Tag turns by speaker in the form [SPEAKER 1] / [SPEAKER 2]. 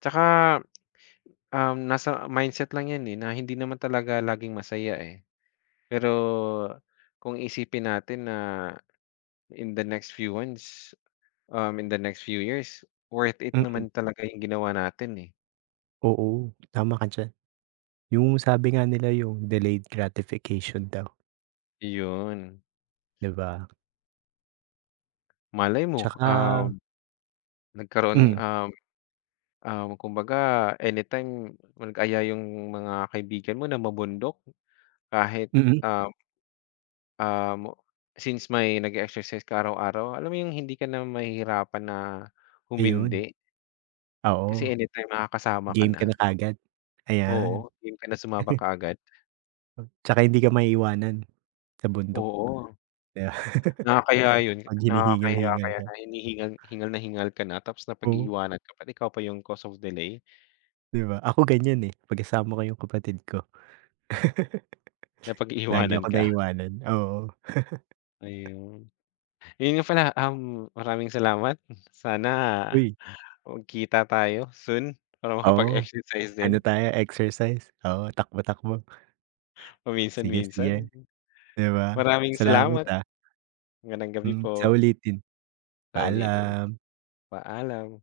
[SPEAKER 1] Tsaka, um, nasa mindset lang yan, eh, na hindi naman talaga laging masaya, eh. Pero, kung iisipin natin na in the next few months, um, in the next few years, worth it
[SPEAKER 2] Mm.
[SPEAKER 1] naman talaga yung ginawa natin, eh.
[SPEAKER 2] Oo, tama ka diyan. Yung sabi nga nila, yung delayed gratification daw.
[SPEAKER 1] Yon.
[SPEAKER 2] 'Di ba?
[SPEAKER 1] Malay mo, um,
[SPEAKER 2] Tsaka
[SPEAKER 1] nagkaroon
[SPEAKER 2] Hmm.
[SPEAKER 1] um, ah, kumbaga anytime mag-aya yung mga kaibigan mo na mamundok, kahit,
[SPEAKER 2] Mm.
[SPEAKER 1] um, um, since may nag-e-exercise ka araw-araw, alam mo yung hindi ka na mahihirapan na
[SPEAKER 2] Ayun.
[SPEAKER 1] humindi? Kasi
[SPEAKER 2] Oo.
[SPEAKER 1] any time nakakasama ka
[SPEAKER 2] Game ka na
[SPEAKER 1] na.
[SPEAKER 2] kaagad. Ayan.
[SPEAKER 1] Oo, yung game kana sumama kaagad.
[SPEAKER 2] Tsaka hindi ka maiiwanan, sa bundok.
[SPEAKER 1] Oo. Nakakahiya yun,
[SPEAKER 2] 'Pag
[SPEAKER 1] nakakahiya
[SPEAKER 2] hinihingal-hingal
[SPEAKER 1] kaya
[SPEAKER 2] ka.
[SPEAKER 1] na hinihingal hingal na hingal ka na tapos
[SPEAKER 2] Oo.
[SPEAKER 1] napag-iiwanan ka pa. Ikaw pa yung cause of delay.
[SPEAKER 2] Di ba? Ako ganyan, eh, 'pag kasama ko yung kapatid ko. Lagi
[SPEAKER 1] Napag-iiwanan
[SPEAKER 2] akong
[SPEAKER 1] ka?
[SPEAKER 2] naiiwanan, oo.
[SPEAKER 1] Ayun. Yun nga pala, um, maraming salamat. Sana,
[SPEAKER 2] Uy!
[SPEAKER 1] magkita tayo soon para
[SPEAKER 2] Oo,
[SPEAKER 1] makapag-exercise
[SPEAKER 2] ano
[SPEAKER 1] din.
[SPEAKER 2] tayo, exercise. Oo, takbo-takbo. Sige, sige.
[SPEAKER 1] Paminsan-minsan.
[SPEAKER 2] 'Di ba?
[SPEAKER 1] Maraming
[SPEAKER 2] Salamat,
[SPEAKER 1] salamat.
[SPEAKER 2] ah.
[SPEAKER 1] Magandang gabi
[SPEAKER 2] Hmm, sa
[SPEAKER 1] po.
[SPEAKER 2] ulitin.
[SPEAKER 1] Sa ulitin.
[SPEAKER 2] Paalam.
[SPEAKER 1] Paalam.